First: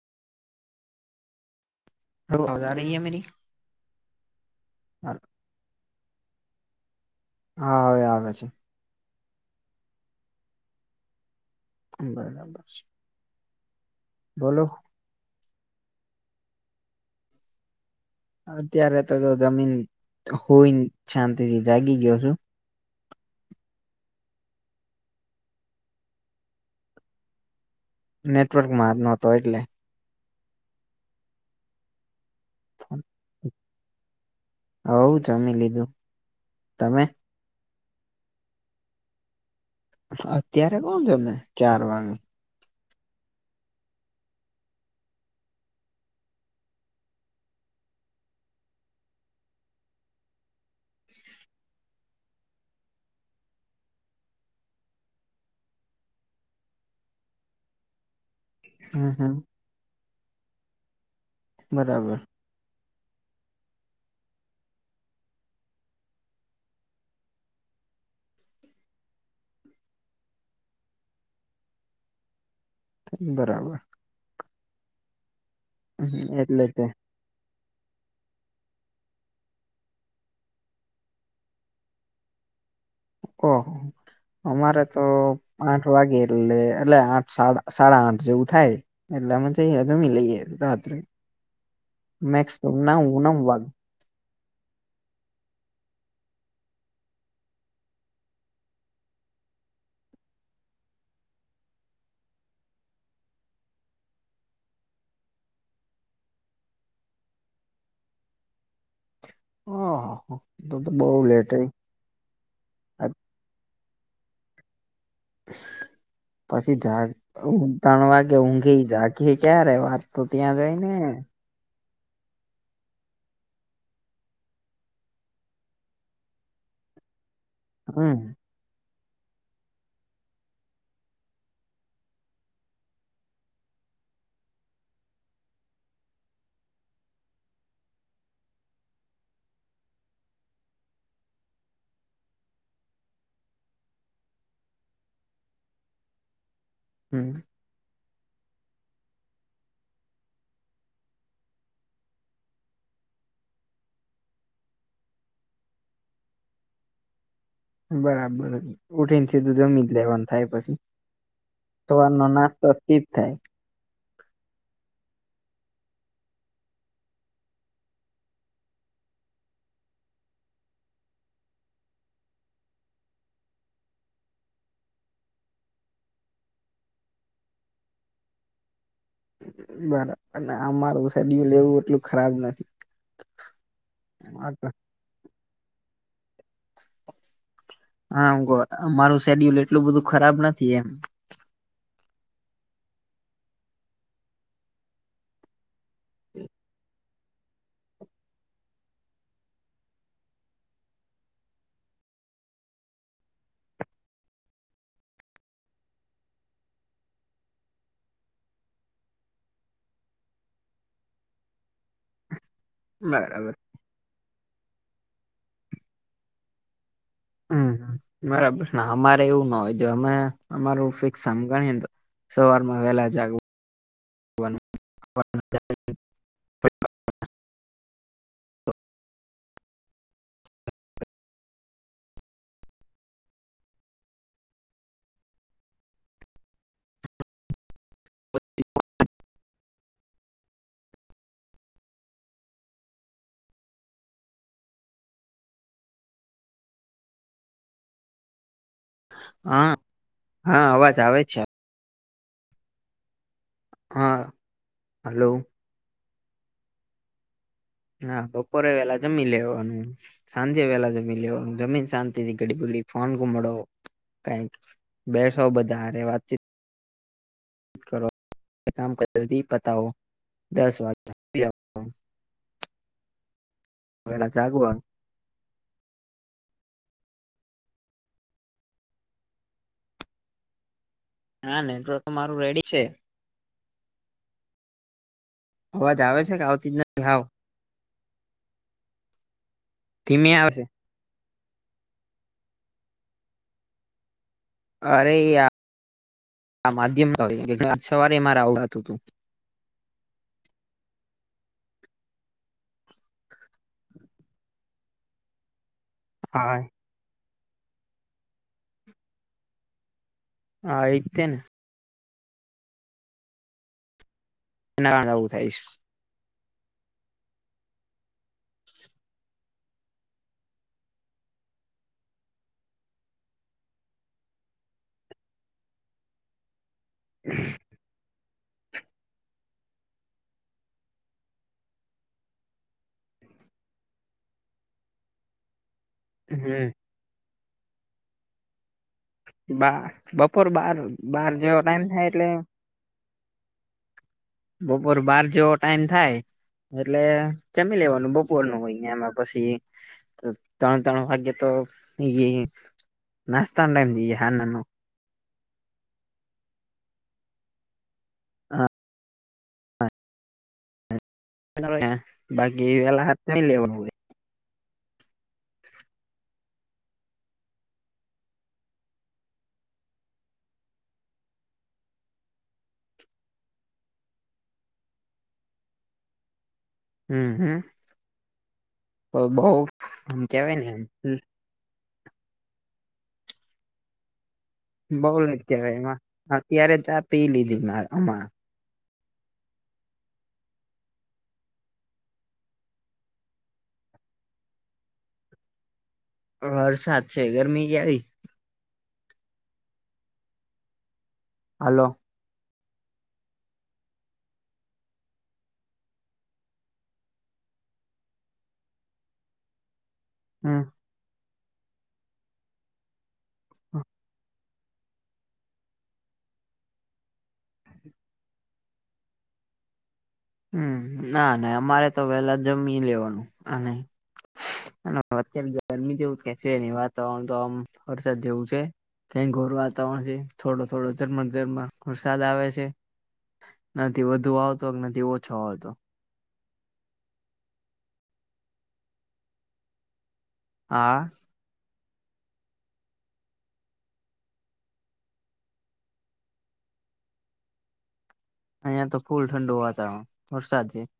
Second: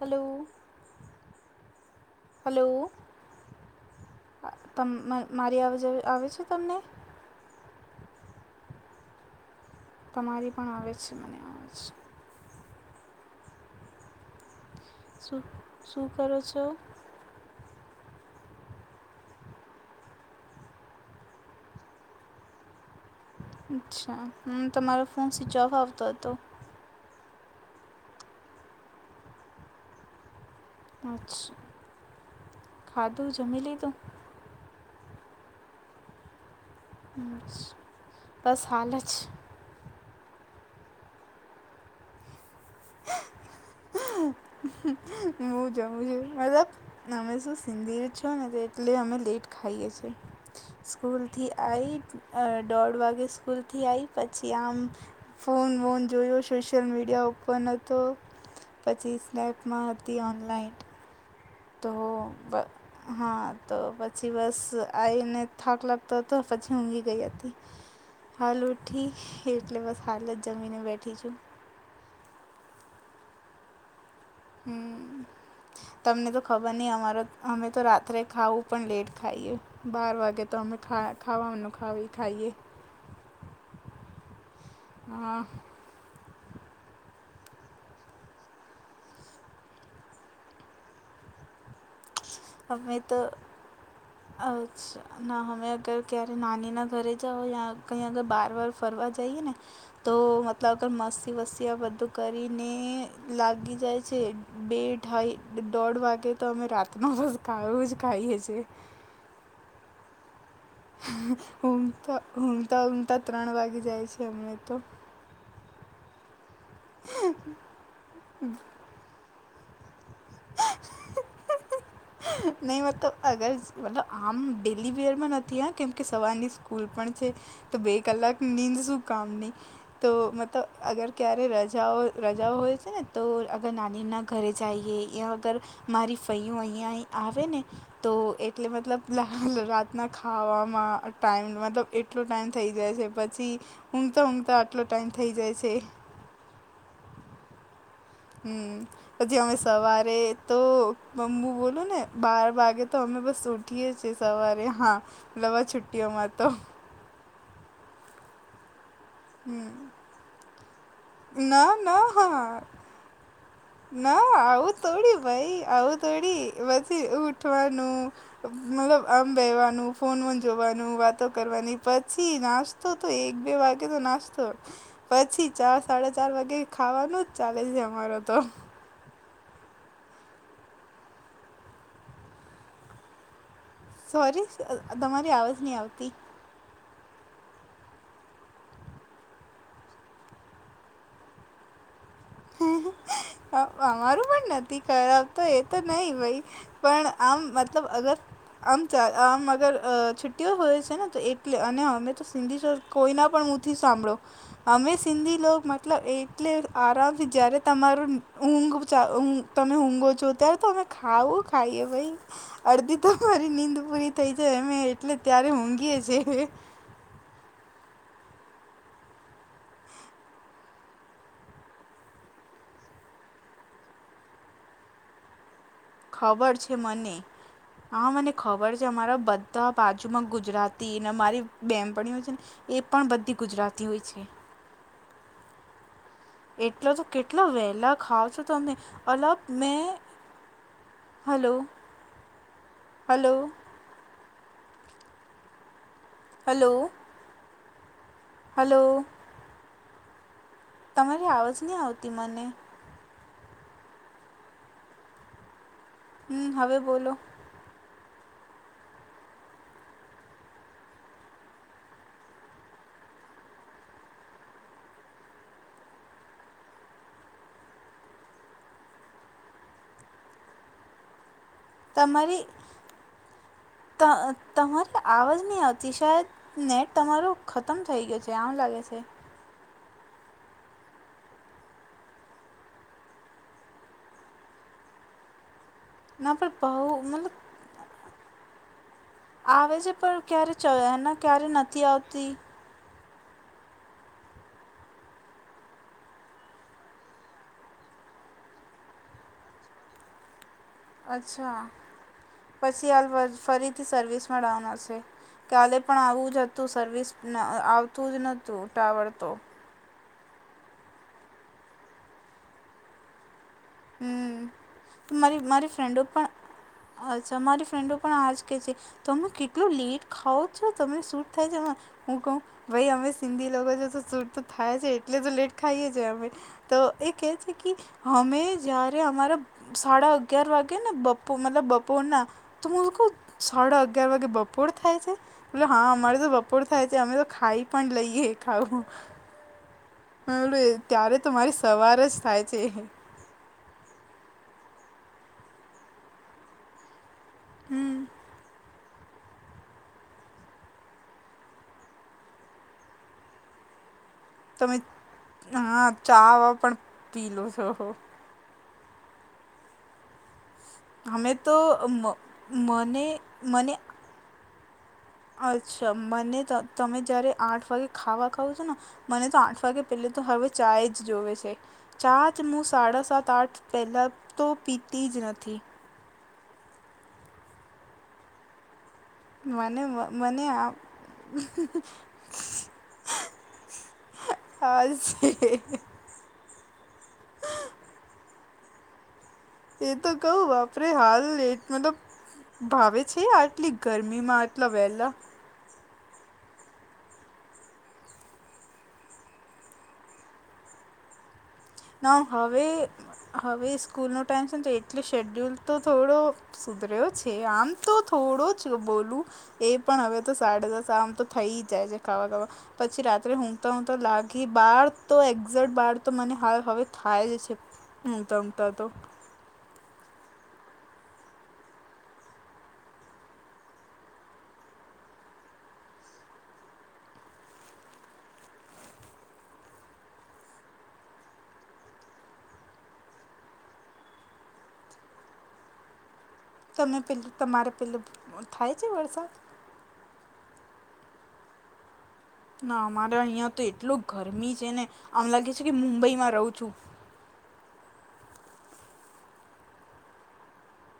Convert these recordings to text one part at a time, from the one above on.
Hello! [unintelligible] અ તમ મારી અવાજ આવે છે તમને? હા અવે આવે છે. તમારી પણ આવે છે મને અવાજ. બરાબર છે. બોલો. શું શું કરો છો? અત્યારે તો તો જો જમીન હુઈ ન શાંતિથી જાગી ગયો છું. અચ્છા હમ્મ તમારો ફોન સ્વિચ ઓફ આવતો હતો. નેટવર્કમાં નતો એટલે. અચ્છા ખાધું જમી લીધું? હોવ જમી લીધું. તમે? બસ હાલે છ. અત્યારે કોણ જમે ચાર વાગે? હું જમું છું મતલબ અમે શું સિંધી છો ને એટલે અમે લેટ ખાઈએ છીએ. સ્કૂલથી આઈ દોઢ વાગે સ્કૂલથી આઈ પછી આમ ફોન વોન જોયો સોશિયલ મીડિયા ઉપર ઓપન હતો હમ પછી હમ સ્નેપમાં હતી ઓનલાઈન. તો બરાબર બ હા તો પછી બસ આઈને થાક લાગતો હતો પછી હું હુઈ ગઈ હતી. હાલ ઉઠી એટલે બસ હાલ જ જમીને બેઠી છું. બરાબર. હમ. તમને તો એટલે ખબર કે નહીં અમારો અમે તો રાત્રે ખાવું પણ લેટ ખાઈએ. બાર વાગે તો અમે [unintelligible] ખાવાનુ ખાઈએ. ઓહ અમારે તો હા આઠ આઠ વાગે એટલે એટલે આઠ સાડા આઠ જેવું થાય. એટલ એમ તો‌ જમી ‌લઈએ રાત્રે. મેક્સિમમ અમે નવ તો નવ વાગે આજ ના અમે અગર ક્યારે નાનીના ઘરે જાઓ યા કઈ અગર બાર વાર ફરવા જઈએ ને તો મતલબ અગર મસ્તી વસ્તી આ બધું કરીને લાગી જાય છે. બેઠાઈ દોઢ વાગે તો અમે રાતનો બસ ખાવાનું જ ખાઈએ છીએ. ઓહોહ ઉંધ તા ઉંધ ત્રણ વાગી જાય છે અમને તો. પછી જ ત્રણ વાગે ઊંઘે જાગી ક્યારે વાત તો ત્યાં જઈને નહી મતલબ અગર મતલબ આમ ડેલી વરમાં નથી આ કેમ કે સવારની સ્કૂલ પણ છે તો બે હમ કલાક નીંદ શું કામ ની? તો મતલબ અગર ક્યારે રજાઓ રજાઓ હોય છે ને તો અગર નાનીના ઘરે જઈએ એહીંયા વગર મારી ફઈઓ અહીંયા આવે ને તો એટલે મતલબ રાતના ખાવામાં ટાઈમ મતલબ એક આટલો ટાઈમ થઈ જાય છે પછી ઊંઘ તો ઊંઘ તો આટલો ટાઈમ થઈ જાય છે. હમ. હમ. પછી અમે સવારે તો બમ્બુ બોલું ને બાર વાગે તો અમે બસ ઉ ઉઠીએ છીએ. સવારે હા નવા છુટ્ટીઓમાં તો. બરાબર ઉઠીને સીધું જમી જ હમ લેવાનું થાય પછી. ના ના સવારનો હા નાસ્તો સ્કીપ થાય. ના આવું થોડી હોય આવું થોડી પછી ઉઠવાનું મતલબ આમ બેહવાનું ફોન બોન જોવાનું વાતો કરવાની પછી નાસ્ તો તો એક બે વાગે તો નાસ્તો. પછી ચાર સાડા ચાર વાગે ખાવાનું જ ચાલે છે અમારો તો. બરાબર આમારું શેડયુલ એવુ એટલું ખરાબ નથી. સોરી તમારી આવાજ નહીં આવતી. હા અમારું શેડ્યુલ એટલું બધું ખરાબ નથી એમ. અમારું પણ નથી ખરાબ તો એ તો નહી હોય પણ આમ મતલબ અગર આમ ચ આમ અગર છુટ્ટીઓ હોય છે ને તો એટલે અને અમે તો સિંધી શ કોઈના પણ મુહથી સાંભળો અમે સિંધી લોક મતલબ એટલે આરામ જય્યારે તમારું ઊંઘ-ઊંઘ તમે ઊંઘો છો ત્યારે તો અમે ખાવું ખાઈએ ભાઈ. અડધી તમારી બરાબર નીંદ પૂરી થઈ જાય અમે એટલે ત્યારે ઊંઘીએ છીએ. હમ્મ બરાબર અમારે એવું ના હોય જો અમે અમાર ફિક્સ આ ગણીએને તો સવારમાં વેલા જાગવુ. ખબર છે મને. હા મને ખબર છે અમારા બધા બાજુમાં ગુજરાતી ને અમારી બેનપણીઓ છે ને એ પણ બધી ગુજરાતી હોય છે. એટલો તો કેટલા વહેલા ખાવ છો તમે અલગ મેં હલો હલો. હલો. હલો. હા. હા અવાજ આવે તમારી છે આવાજ નહી આવતી મને. હા હલો. હમ્મ હવે બોલો. હા બપોરે વેલા જમી લેવાનું સાંજે વેલા જમીન લેવુ જમીન શાંતિ થી ઘડી બુલી ફોન ગુમાડવો કાઈ બેસો બધા હારે વાતચીત કરો કામ કરીતી પતાઓ દસ વાગે તમારી ત વેલા જાગવાનું તમાર આવજ નહીં આવતી શાયદ નેટ તમારું ખતમ થઈ ગયું છે આમ લાગે છે. ના નેટવર્ક મારું રેડી છે. અવાજ આવે છે ના કે પણ આવતી જ બહુ નથી હાવ મતલબ આવે છે પણ ધીમે ક્યારે આવે છે ચ એને ક્યારે નથી આવતી અરે યાર માધ્યમ સવારે મારે આવુ થાતું તું અચ્છા પછી હાલ ફરીથી સર્વિસમાં ડાઉન હશે. કાલે પણ આવું જ હા હતું સર્વિસ આવતું જ નહોતું ટાવર તો હા એઈ તેને હમ્મ એના કારણે આવું મારી થાય છે મારી ફ્રેન્ડો પણ અચ્છા મારી ફ્રેન્ડો પણ આજ કે છે. તમે કેટલું લેટ ખાવ છો તમે શુંટ થાય છે હું કહું ભાઈ અમે સિંધી લોકો જો સૂટ તો થાય છે એટલે તો લેટ ખાઈએ છે અમે તો એ કેહે છે કે હમે જય્યારે અમારે સાડા અગિયાર વાગે ને બપોર મતલબ બપોરના તો હું લોકો સાડા અગિયાર વાગે બપોર થાય છે બોલે હા અમારે તો બપોર હમ થાય છે અમે તો ખાઈ પણ લઈએ ખાવું બાર મેં બપોર બાર બાર જેવો ટાઈમ થાય એટલે તે હે બપોર બાર જેવો ટાઈમ થાય એટલે જમી હમ લેવાનું બપોર નું હોય એમાં પછી ત્રણ ત્રણ વાગે તો ઈ નાસ્તા ટાઈમ થઈ હા ના તમે હા ચા પણ પી લો છો. હા. હમે તો બાકી મને વેલા હાથ નઈ મને લેવાનું હોય અચ્છા મને તમે જયારે આઠ વાગે ખાવા ખાવ છો ને મને તો આઠ વાગે પેલા તો હવે ચાાય જ જોવે છે ચા જ હું સાડા સાત આઠ પહેલાં તો પીતી જ નથી. હમ્મ હમ્મ તો બહું મને આમ મને કેવાય ને આ એમ [inaudible] હા બઉ જ કેવાય એમાં અત્યારે ચા પી લીધી મા અમા એ તો કવું બાપરે હાલ એટ મતલબ ભાવે છે આટલી ગરમી માં આટલા વહેલા વરસાદ છે, ગરમી કેવી હાલો. ના હવે-હવે સ્કૂલનો ટાઈમ છે ને તો એટલે શેડ્યુલ તો થોડો સુધર્યો છે. આમ તો થોડો જ બોલું, એ પણ હવે તો હમ સાડા દસ આમ તો થઈ જાય છે [unintelligible] પછી રાત્રે ઊંઘતા-ઊંઘતા લાગી બાર તો એક્ઝેટ બાર તો મને હાલ હવે થાય જ છે, ઊંઘતા-ઊંઘતાં તો. હમ્મ. ના-ના અમારે તો વહેલા જમી લેવાનું, આ નહીં. અને અત્યારે ગરમી જેવું કઈ છે નહીં, વાતાવરણ તો આમ વરસાદ જેવું છે. કેઈ ઘોર વાતાવરણ છે, થોડો-થોડો જરમર-જરમર વરસાદ આવે છે. નથી વધુ આવતો કે નથી ઓછો આવતો. તમે પેલું તમારે પેલું થાય છે વરસાદ? હા. ના અમારા અહીંયા તો એટલું ગરમી છે ને, આમ લાગે છે કે મુંબઈમાં રહું છું. અહિયાં તો ફૂલ ઠંડુ વાતાવરણ. વરસાદ છે.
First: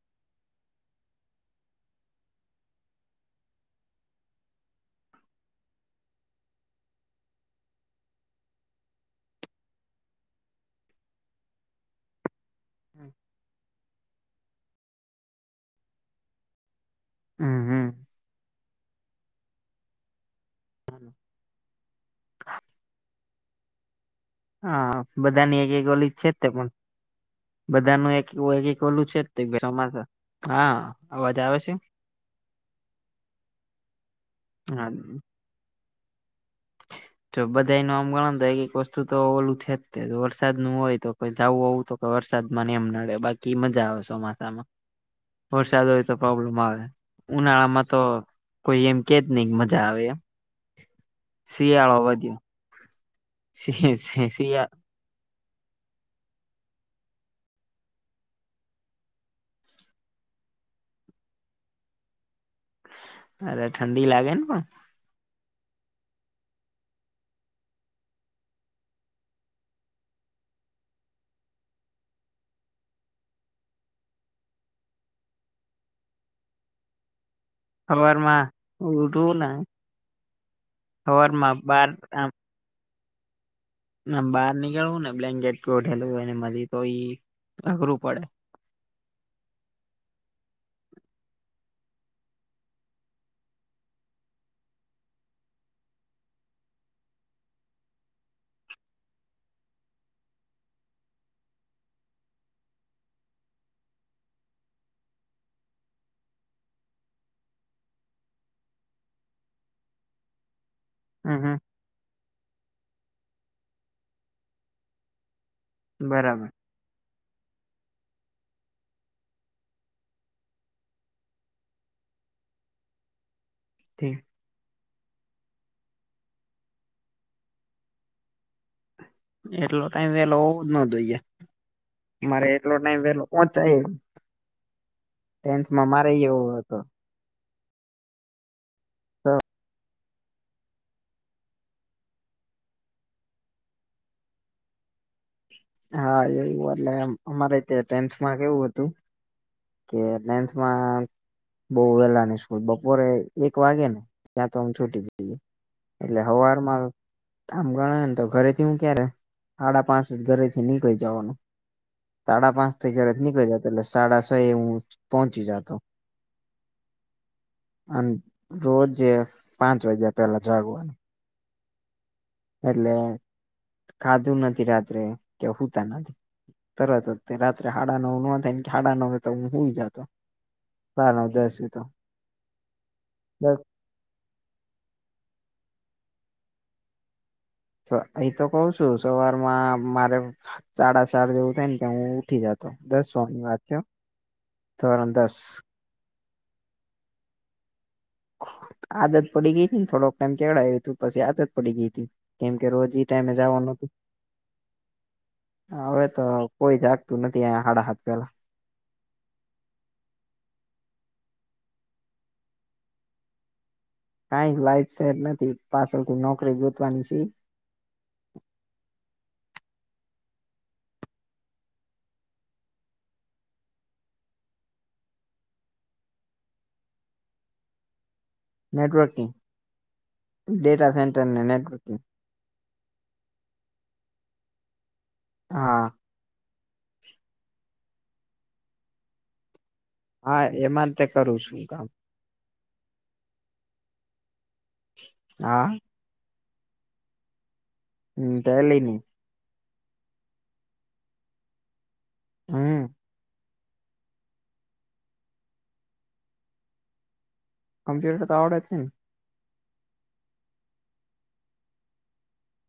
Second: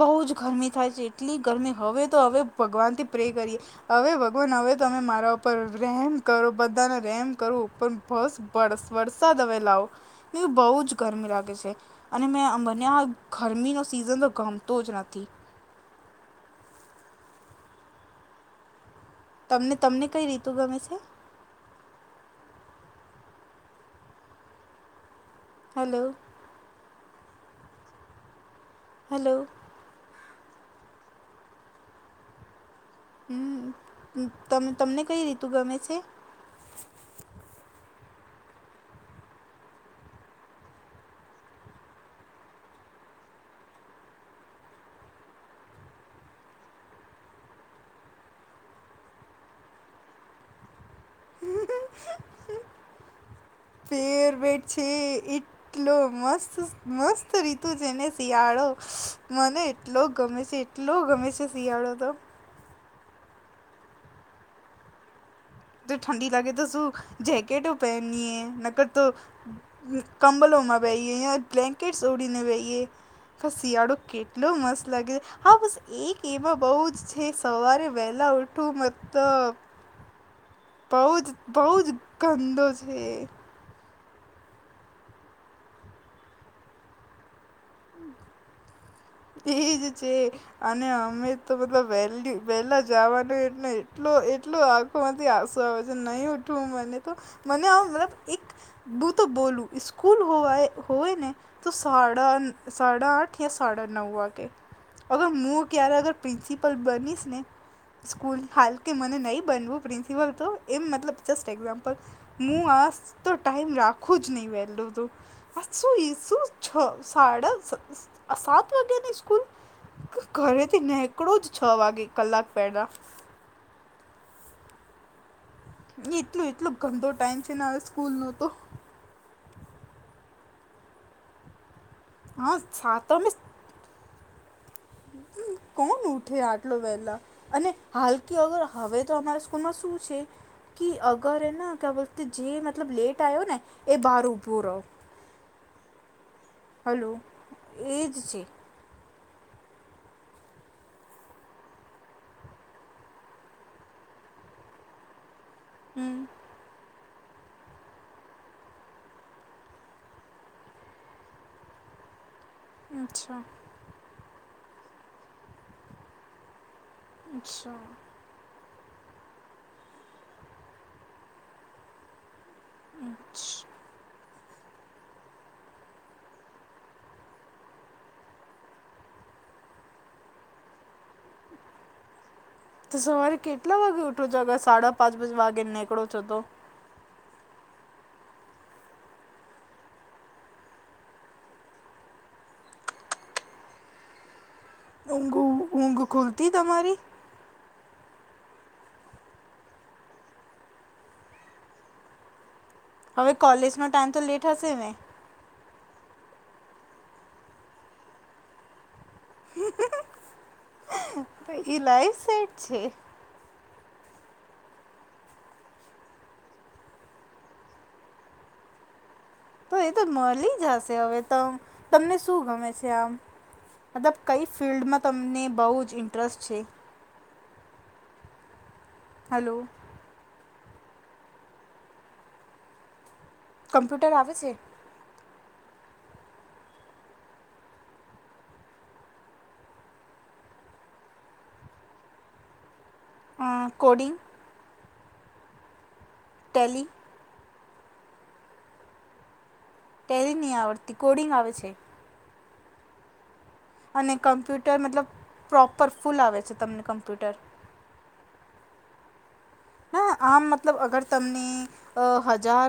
બહુ જ ગરમી થાય છે, એટલી ગરમી હવે તો હવે ભગવાનથી પ્રે કરીએ હવે ભગવાન હવે તમે મારા ઉપર રહેમ કરો, બધાને રહેમ કરો ઉપમ બસ વરસ વરસાદ હવે લાવો, ને બહુ જ ગરમી લાગે છે. અને મેં આ મને આ ગરમીનો સિઝન તો ગમતો જ નથી. હમ્મ-હમ્મ. તમને-તમને કઈ રીતુ ગમે છે? હા, બધાની એક-એક હલો ઓલી જ છે તે પણ. બધા નું એક, એક-એક ઓલું છે હલો તે ચોમાસા. હા. અવાજ આવે છે? હમ્મ. તમ હા તમને કઈ રીતુ ગમે છે? જો બધાય નું આમ ગણો તો એક-એક વસ્તુ તો ઓલું છે જ તે. વરસાદ નું હોય તો કોઈ જવું આવું તો કે વરસાદ માં ને એમ નડે, બાકી મજા આવે ચોમાસામાં. વરસાદો હોય તો પ્રોબ્લેમ આવે. ઉનાળામાં તો કોઈ એમ કેજ નહીં મજા આવે એમ. શિયાળો વધીન, શિ-શિ ફેવરેટ શિયાળ છે એટલો મસ્ત-મસ્ત રીતુ છેને શિયાળો. મને એટલો ગમે છે. એટલો ગમે છે શિયાળો તો. અરે ઠંડી લાગે ને પણ. જો ઠંડી લાગે તો શું જેકેટો પહેનીએ, નકર તો કમબલો માં બેહીએ યા બ્લેન્કેટસ ઓઢીને બહીએ. [unintelligible] શિયાળો કેટલો મસ્ત લાગે, હા બસ એક એવા બઉ જ છે સવારે વહેલા સવારમાં ઉઠવું ઉઠવું ને મતલબ બહું જ સવારમાં બહુ બાર જ ગંદો છે એ. આમ બહાર નીકળવું ને બ્લેન્કેટ ઓઢેલું ને મલી તો ઈ અઘરું પડે. એજ છે. અને અમે તો મતલબ વહેલી વહેલા જાવાનું એમને એટલો-એટલો માંથી આવસો આવે છે. નહીં ઉઠવું મને તો, મને આમ મતલબ એક બું તો બોલું, સ્કૂલ હોવાય હોય ને તો સાડા-સાડા આઠ યા સાડા નવ વાગે. અગર હું ક્યારેક અગર પ્રિન્સિપલ બનીશ ને સ્કૂલ હાલ કે મને નહીં બનવું પ્રિન્સિપલ તો, એમ મતલબ હમ જસ્ટ હમ એક્ઝામ્પલ, હું આસ તો ટાઈમ રાખું જ નહીં વહેલું તું. બરાબર [unintelligible] સાત વાગાની સ્કૂલ? ઘરે થી નેકળો જ છ વાગે કલાક પહેલાં. [inaudible] ની એટલો-એટલો ગંદો ટાઈમ છેને હવે સ્કૂલનો તો. એટલો ટાઈમ વેલો હોવો જ ન જોઈએ. મારે હા એટલો ટાઈમ વેલો સાતમે ચાય ટેન્થમાં મારે કોણ એ એવો ઉઠે હતો. આટલો વહેલા અને હાલકી અગર હવે તો અમારા સ્કૂલમાં શું છે. કે અગર એ ના ક્યાં બોલતે હે જે મતલબ લેટ આયો ને એ બહાર ઊભો ર. [inaudible] હા એવું એટલે એમ અમારે તે એજ ટેન્થમાં છે કેવું હતું. કે ટેન્થમાં બઉ વેલાની સ્કૂલ બપોરે એક વાગે ને ત્યાં તો અમ છૂટી જઈ. એ એટલે હમ હવારમાં આમ ગણાય ને તો ઘરેથી હું ક્યારે હાડા પાંચ જ ઘરે થી નીકળી જવાનું. સાડા પાંચ થી ઘર જ અચ્છા નીકળી જતો એટલે સાડા છ એ હું પહોંચી જાતો. અચ્છા અને રોજે પાંચ વાગ્યા પેલા જાગવાનું. એટલે ખાધું નથી રાત્રે કે હૂતા નથી. તરત જ તે રાત્રે હાડા નવ ના થાય ને કે હડા નવે તો હું હુઈ જાતો. ના ના ઉદસ તો. તો સવારે દસ કેટલા વાગે ઉઠો છો અગર સાડા પાંચ પાં વાગે નીકળો છો તો? એ તો કઉ છું સવારમાં મારે સાડા ચાર જેવું થાય ને કે હું ઉઠી જાતો દસમાં ની વાત છે. ધોરણ દસ ઊંઘ ઊંઘ ખુલતી તમારી? આદત પડી ગઈ તી ને થોડોક ટાઈમ કેવડાયું તું પછી આદત પડી ગઈ તી. કેમ કે રોજ ઈ હવે ટાઈમે જાવાનું કોલેજનો હતું. ટાઈમ તો લેટ હશે ને હવે તો કોઈ જાગતું નથી અહીંયા હાડા હાથ પેલા. તો એ લાઈ સેટ છે. કાઈ લાઈફ સેટ નથી પાછળથી નોકરી ગોતવાની છે. તો એ તો મળી જશે હવે તો તમને શું ગમે છે આમ? મતલબ કઈ ફિલ્ડમાં તમને બહુ જ ઇન્ટરેસ્ટ છે? નેટવર્કિંગ હલો ડેટા સેન્ટર ને નેટવર્કિંગ. કમ્પ્યુટર આવે છે? હા. હા એમાં તે કરું છું કામ. હા કોડિંગ? હા. ટેલી? હમ ટેલી ની. ટેલી ની આવડતી. કોડિંગ આવે છે? હમ. અને કમ્પ્યુટર મતલબ પ્રોપર ફૂલ આવે છે તમને કમ્પ્યુટર? કમ્પ્યુટર તો આવડે જ છે ને. હા આમ મતલબ અગર તમને અ હજાર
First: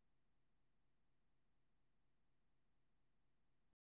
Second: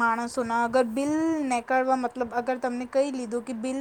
માણસોના અગર બિલ નેકળવા મતલબ અગર તમને કઈ લીધું કે બિલ